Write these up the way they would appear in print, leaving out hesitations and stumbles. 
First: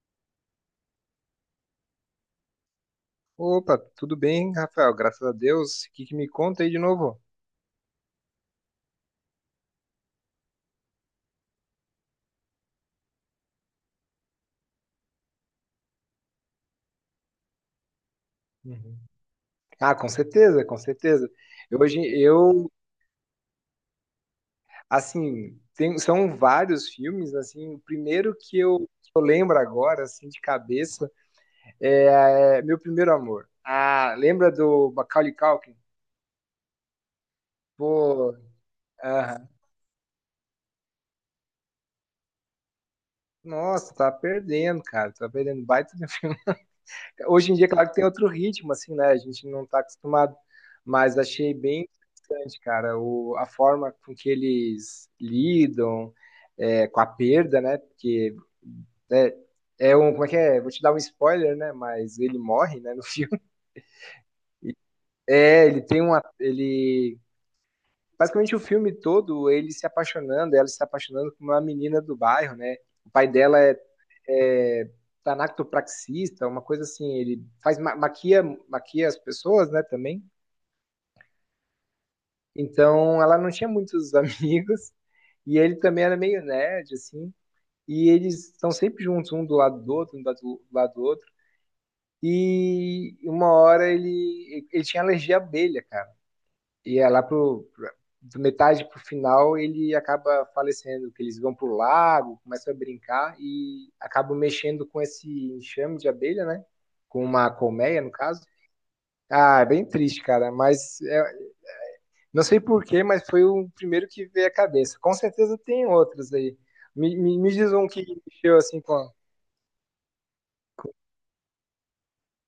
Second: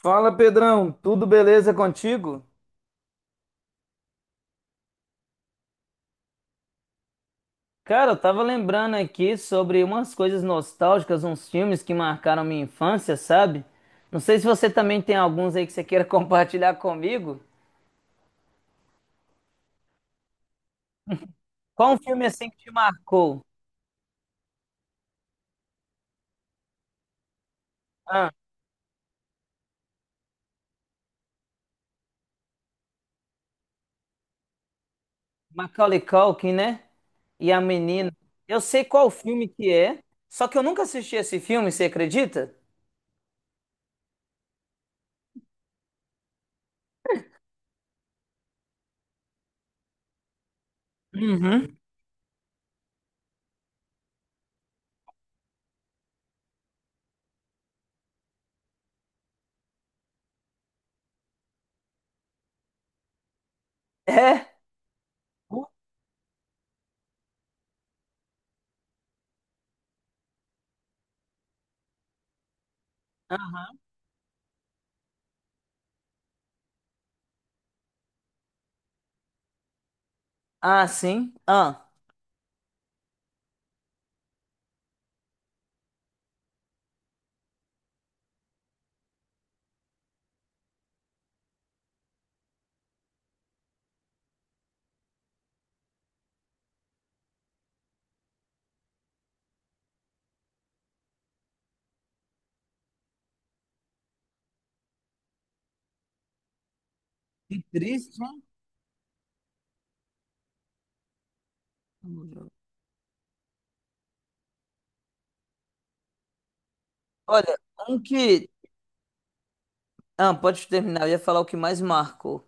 Fala, Pedrão, tudo beleza contigo? Opa, tudo bem, Rafael? Graças a Deus. O que que me conta aí de novo? Cara, eu tava lembrando aqui sobre umas coisas nostálgicas, uns filmes que marcaram minha infância, sabe? Não sei se você também tem alguns aí que você queira compartilhar comigo. Uhum. Ah, com certeza, com certeza. Qual um Hoje filme assim que eu, te marcou? assim, tem, são vários filmes, assim, o Ah, primeiro que eu lembro agora, assim, de cabeça, é Meu Primeiro Amor. Ah, lembra do Macaulay Culkin? Macaulay Culkin, né? E a menina. Pô, Eu sei qual filme aham. que é, só que eu nunca assisti esse filme, você acredita? Nossa, tá perdendo, cara, tá perdendo baita de um filme. Hoje em dia, claro que tem outro ritmo, assim, né? A gente não tá acostumado, mas achei Uhum. bem interessante, cara, a forma com que eles lidam com a perda, né? Porque é, é um, como é que é? Vou te dar um spoiler, né? Mas ele morre, né, no filme. É? Uh, É, ele tem uma, ele basicamente o filme todo ele se apaixonando, ela se apaixonando por uma menina do bairro, né? O pai dela é aham. é, tanactopraxista, uma coisa assim, ele faz maquia, maquia as pessoas, né, também. Ah, sim. Ah, Então, ela não tinha muitos amigos e ele também era meio nerd, assim. E eles estão sempre juntos, um do lado do outro, um do lado do outro. E uma hora ele tinha alergia à abelha, cara. E é do metade pro final ele acaba falecendo, que eles vão pro lago, começam a brincar e acabam mexendo com esse enxame de abelha, né? Com uma colmeia, no caso. Ah, é bem triste, cara, mas é, não sei por quê, mas foi o primeiro que veio à cabeça. Com certeza tem outros aí. Me olha, diz um um que que. mexeu assim com. Ah, pode com- terminar, eu ia falar o que mais marcou.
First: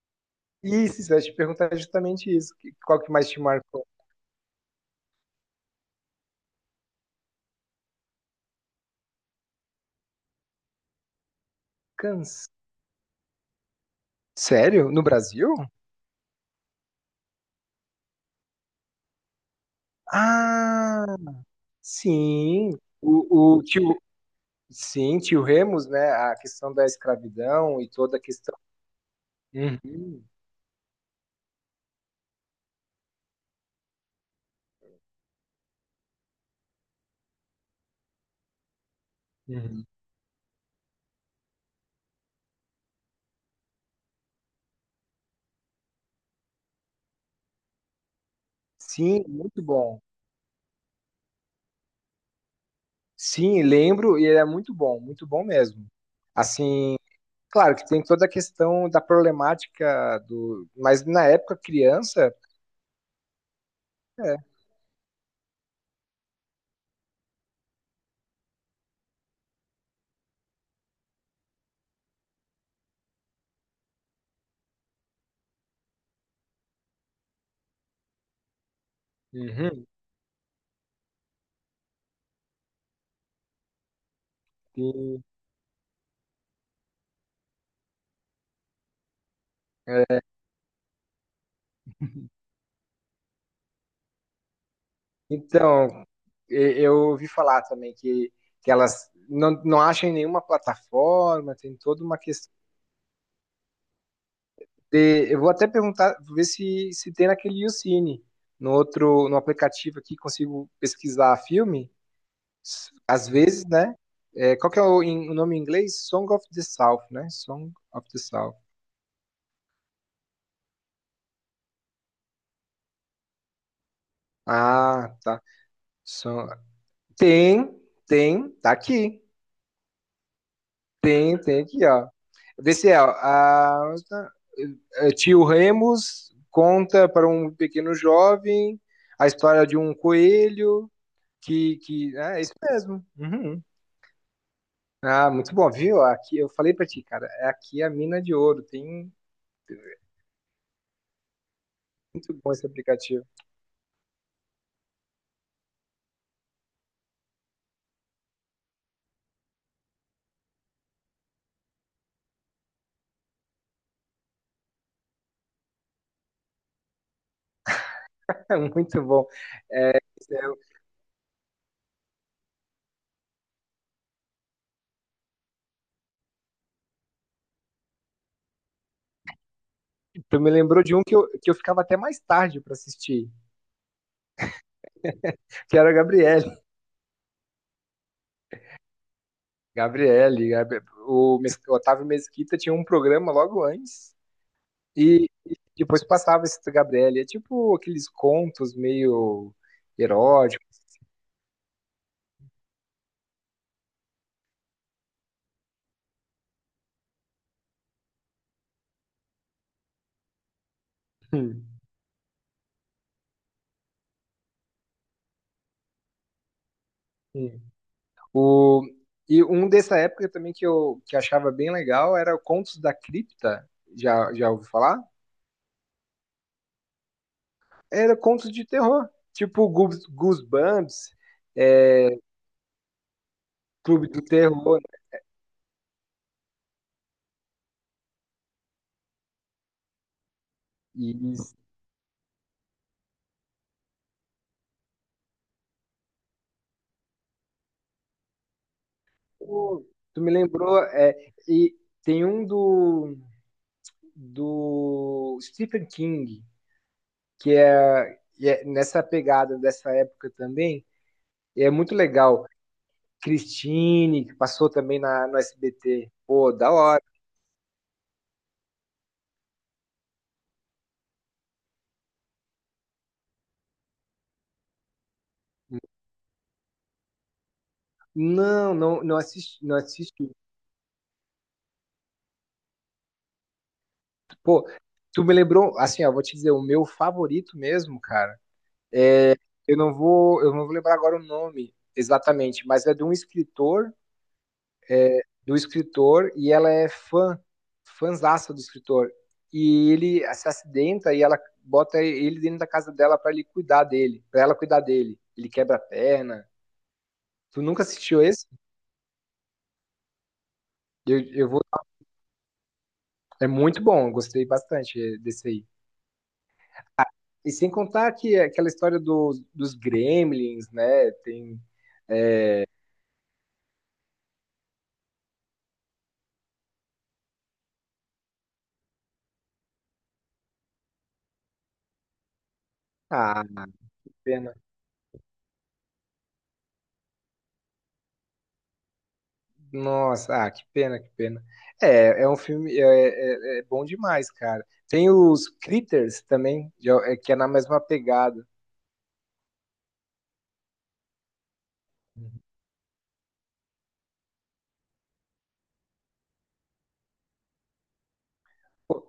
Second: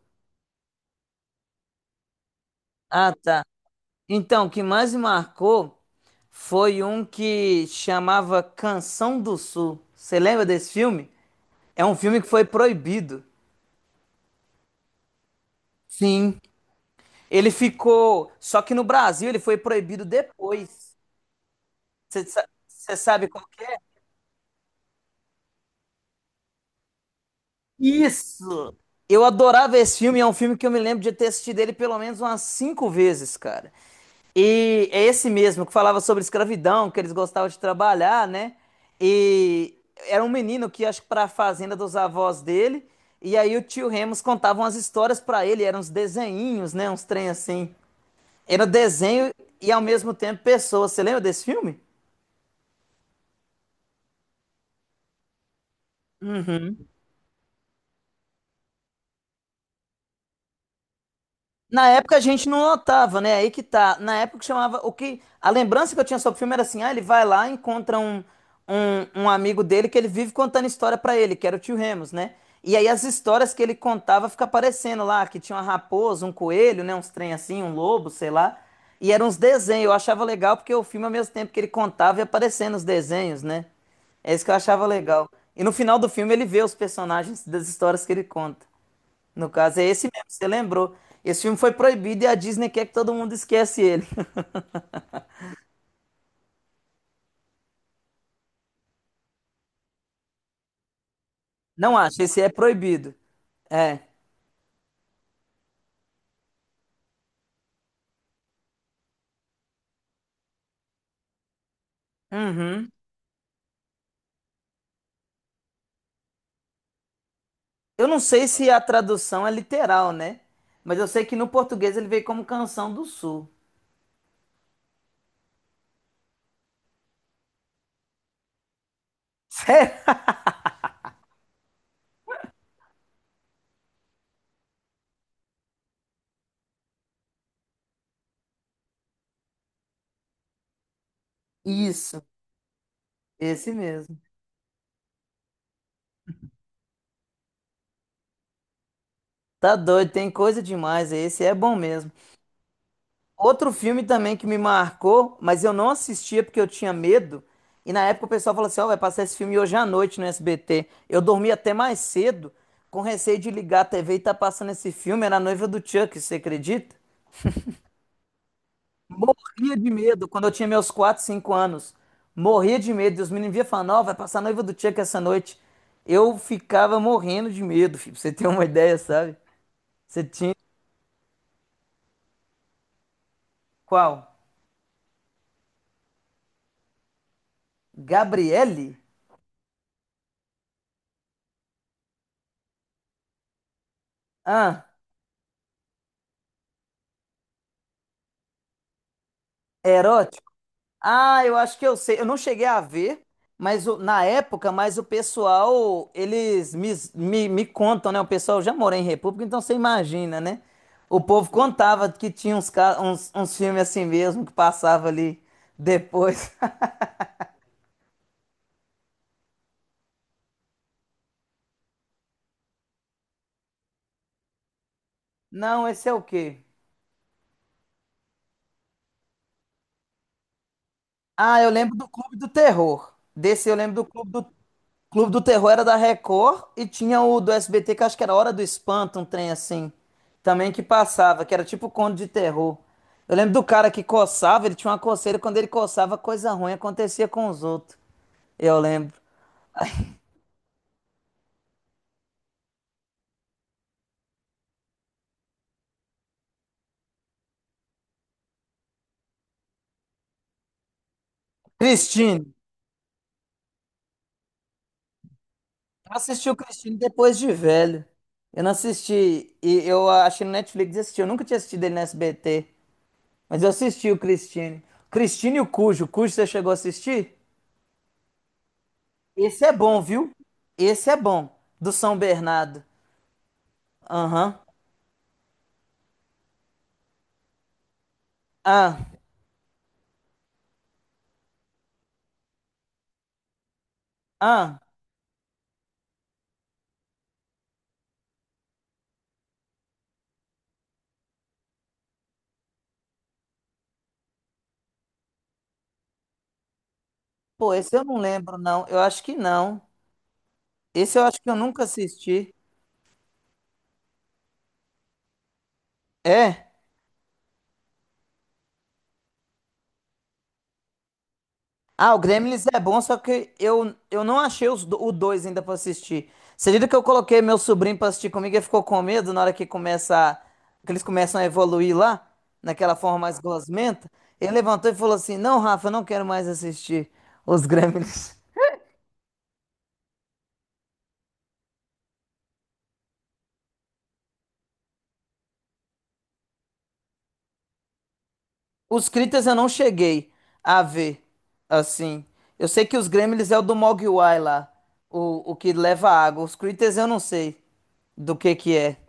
Isso, eu ia te perguntar justamente isso. Qual que Ah, mais te tá. marcou? Então, o que mais me marcou foi um que chamava Canção do Sul. Você lembra desse filme? É um filme que foi Cans. proibido. Sério? No Brasil? Sim. Ele ficou. Só que no Brasil ele foi proibido depois. Ah, Você sa- sim, você sabe qual que o é? tio, sim, tio Remus, né? A questão da escravidão e toda a questão. Isso! Eu adorava esse filme, Uhum, é um filme que eu me lembro de ter assistido ele pelo menos umas 5 vezes, cara. E é esse mesmo que falava sobre escravidão, que eles gostavam de trabalhar, né? E uhum. era um menino que acho que para a fazenda dos avós dele, e aí o tio Remus contava umas histórias para ele, eram uns desenhinhos, né? Uns trem assim. Era Sim, desenho muito e ao bom. mesmo tempo pessoa. Você lembra desse filme? Sim, lembro e é muito bom mesmo. Assim, claro que tem toda a questão da problemática do, mas na época Na época a criança, gente não notava, né? Aí que tá. Na é. época chamava o que a lembrança que eu tinha sobre o filme era assim, ah, ele vai lá, encontra um, um amigo dele que ele vive contando história pra ele, que era o tio Remus, né? E aí as histórias que ele contava fica aparecendo lá, que tinha uma raposa, um coelho, né, uns trem assim, um lobo, sei lá. E eram uns desenhos, Uhum. eu achava legal porque o filme ao mesmo tempo que ele contava ia aparecendo os desenhos, né? É isso que eu achava Sim. legal. E no final do filme ele vê os personagens das histórias que ele conta. No caso, é esse É. mesmo, você lembrou. Esse filme foi proibido e a Disney quer que todo mundo esquece ele. Então, e- eu ouvi falar também que elas não acham em nenhuma plataforma, tem Não toda uma acho, esse é questão. proibido. É. Eu vou até perguntar, ver se, se tem naquele YouCine, no outro, no aplicativo aqui, consigo pesquisar filme, Uhum. Às vezes, né? É, qual que é o nome em inglês? Song of the South, né? Song of Eu the não sei South. se a tradução é literal, né? Mas eu sei que no português ele veio como Canção do Sul. Ah, tá. Son- Tem, tem, tá aqui. Sério? Tem, tem aqui, ó. Vê se é, ó. Ah, tá. É, Tio Remus conta para um pequeno jovem a história de um coelho. Que, Isso, é é isso mesmo. Uhum. esse mesmo. Ah, muito bom, viu? Aqui, eu falei pra ti, cara, é aqui a mina de ouro. Tem Tá doido, tem coisa demais. Esse é bom mesmo. muito bom esse aplicativo. Outro filme também que me marcou, mas eu não assistia porque eu tinha medo. E na época o pessoal falou assim: Ó, vai passar esse filme hoje à noite no SBT. Eu dormi até mais cedo, com receio de ligar a TV e tá passando esse filme. Era a noiva do Chuck, você acredita? É muito bom. Morria de É, medo quando eu eu- tinha meus 4, 5 anos. Morria de medo. E os meninos vinham falando: Ó, vai passar a noiva do Chuck essa noite. Eu ficava morrendo de medo, filho, pra você ter uma ideia, sabe? Você tu me tinha. lembrou de um que eu ficava até mais tarde pra assistir, Qual? que era a Gabriele. Gabriele? Gabriele, o Otávio Mesquita tinha um programa logo antes Ah, e depois passava esse da Gabriele. É tipo aqueles contos meio eróticos. Ah, eu acho que eu sei. Eu não cheguei a ver, mas na época, mas o pessoal, eles me, contam, né? O pessoal já mora em República, então você imagina, né? O povo contava que tinha uns filmes assim mesmo que passava ali depois. Hum. O, e um dessa época também que eu que achava bem legal era o Contos da Cripta. Já, já ouviu falar? Não, esse é o quê? Era contos de terror. Tipo Goosebumps, Ah, eu lembro do é, Clube do Terror. Desse eu lembro do Clube do Clube do Terror. Clube do Terror. Era da Record e tinha o do SBT, que acho que era Hora do Espanto, um trem assim. Também que E passava, que isso, era tipo conto de terror. Eu lembro do cara que coçava, ele tinha uma coceira, quando ele coçava, coisa ruim acontecia com os outros. Eu lembro. pô, tu me lembrou. É, e tem um do, do Stephen King, que é, e é nessa pegada dessa época também. E é muito legal. Cristine. Christine, que passou também na, no SBT. Eu assisti Pô, o da Cristine hora. depois de velho. Eu não assisti, e eu achei no Netflix e assisti. Eu nunca tinha assistido ele no SBT, mas eu assisti o Cristine. Cristine e o Cujo. O Cujo você chegou a assistir? Não Esse assisti, é não bom, viu? assisti. Esse é bom, do São Bernardo. Aham. Pô, tu me lembrou, assim, ó, vou te dizer, o meu favorito mesmo, cara. Ah, Eu não vou lembrar agora o nome exatamente, mas é de um escritor, ah. do escritor, e ela é fã, fãzaça do escritor. E ele se acidenta e ela bota ele dentro da casa dela pra ele cuidar dele, pra ela cuidar dele. Ele quebra a perna. Tu Pô, nunca esse eu não assistiu esse? lembro, não. Eu acho que não. Esse Eu, eu acho que eu eu vou, nunca assisti. é muito bom, eu gostei bastante desse aí. É? E sem contar que é aquela história dos, dos gremlins, né? Tem. Ah, o Gremlins é bom, só que eu não achei os, o dois ainda pra assistir. Você acredita que eu coloquei meu sobrinho pra assistir comigo e ele ficou com medo na hora que começa, que eles começam a evoluir lá, naquela forma mais Ah, gosmenta? Ele pena. levantou e falou assim: Não, Rafa, eu não quero mais assistir os Gremlins. Nossa, ah, que pena, que pena. É, é um filme. É, é bom demais, cara. Tem os Critters também, é, que é na mesma pegada. Os Critas eu não cheguei a ver, assim. Eu sei que os Gremlins é o do Mogwai lá, o que leva água. Os Critas eu não sei do que é. Pô,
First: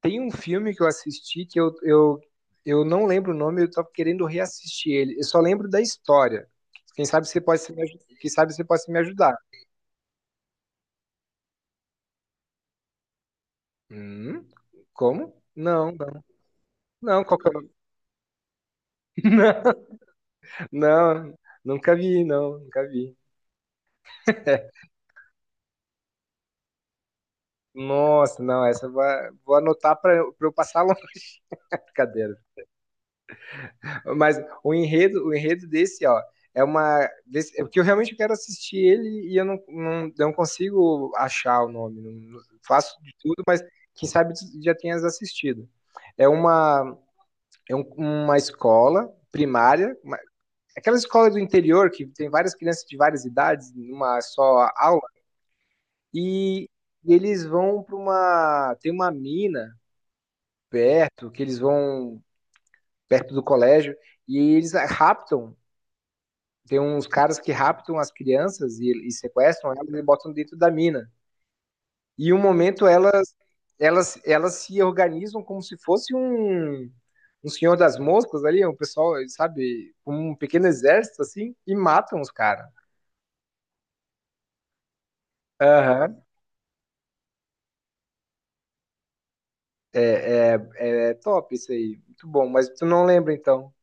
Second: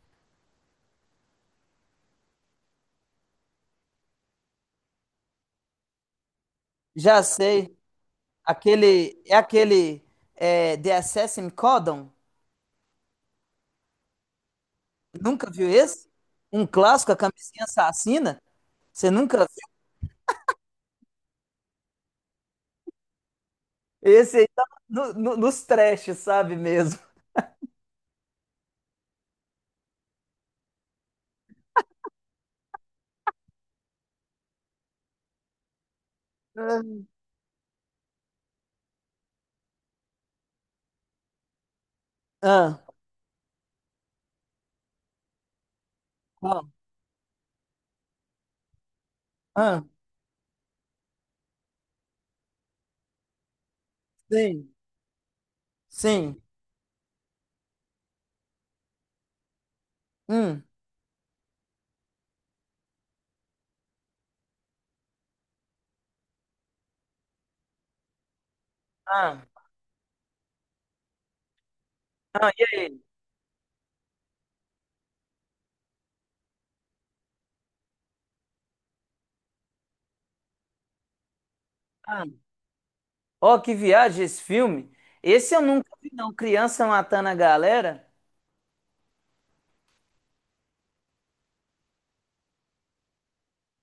tem um filme que eu assisti eu não lembro o nome, eu tava querendo reassistir ele. Eu só lembro da história. Quem Já sabe você pode se sei, me, aju- quem sabe você pode me aquele, é ajudar. aquele, The Assassin Codon. Hum? Como? Nunca viu Não, esse? não. Um clássico, a Não, qual que é camisinha o. assassina? Você nunca viu? Não, nunca vi, não, nunca vi. Esse aí tá nos trash, sabe mesmo? Nossa, não, essa eu vou, vou anotar para eu passar longe da cadeira. Mas o enredo desse, ó, é Hum. uma. Desse, é porque eu realmente quero assistir ele e eu não consigo achar o nome. Ah, Faço de tudo, mas quem sabe tu já tenhas assistido. É ah, uma, é uma escola ah, primária, aquela escola do interior que tem várias crianças de várias idades numa só sim, aula. sim. E eles vão para uma. Tem uma mina Hum, perto, que eles vão perto do colégio, e eles raptam. Tem uns caras que raptam as crianças e ah, sequestram elas e botam dentro da mina. E um ah, e momento aí? Elas se organizam como se fosse um, um senhor das moscas ali, um pessoal, sabe, um pequeno exército assim, e matam Ah. os caras. Ó, que viagem esse filme. Esse eu nunca vi, Aham. não. Criança matando a galera. É top isso aí. Muito bom. Mas tu não lembra então.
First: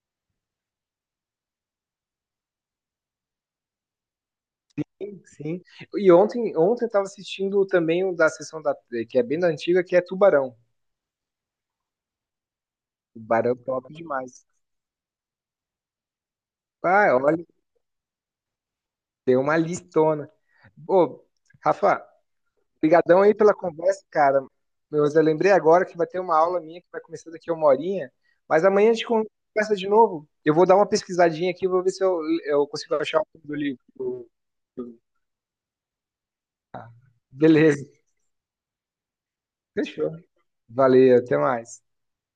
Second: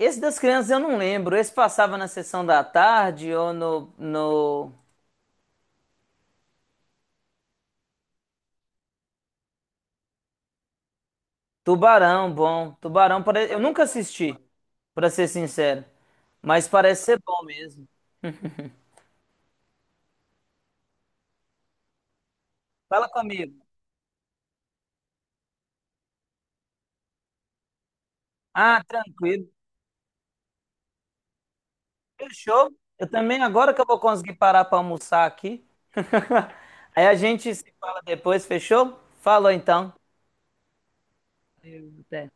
Esse das crianças eu não lembro. Esse passava na sessão da tarde ou no Sim, sim. E ontem eu tava assistindo também um da sessão da, que é bem da antiga, que é Tubarão. Tubarão, bom. Tubarão, Tubarão eu nunca top assisti, demais. pra ser sincero. Mas parece Ah, ser olha, bom mesmo. deu uma listona. Ô, Rafa, Fala brigadão aí comigo. pela conversa, cara. Mas eu lembrei agora que vai ter uma aula minha que vai começar daqui a uma horinha, mas Ah, amanhã a gente tranquilo. conversa de novo. Eu vou dar uma pesquisadinha aqui, vou ver se eu, eu Fechou. consigo Eu achar o também, nome do agora que eu vou livro. conseguir parar pra almoçar aqui. Aí a gente se Beleza. fala depois, fechou? Falou então. Fechou. Valeu, até mais. Até.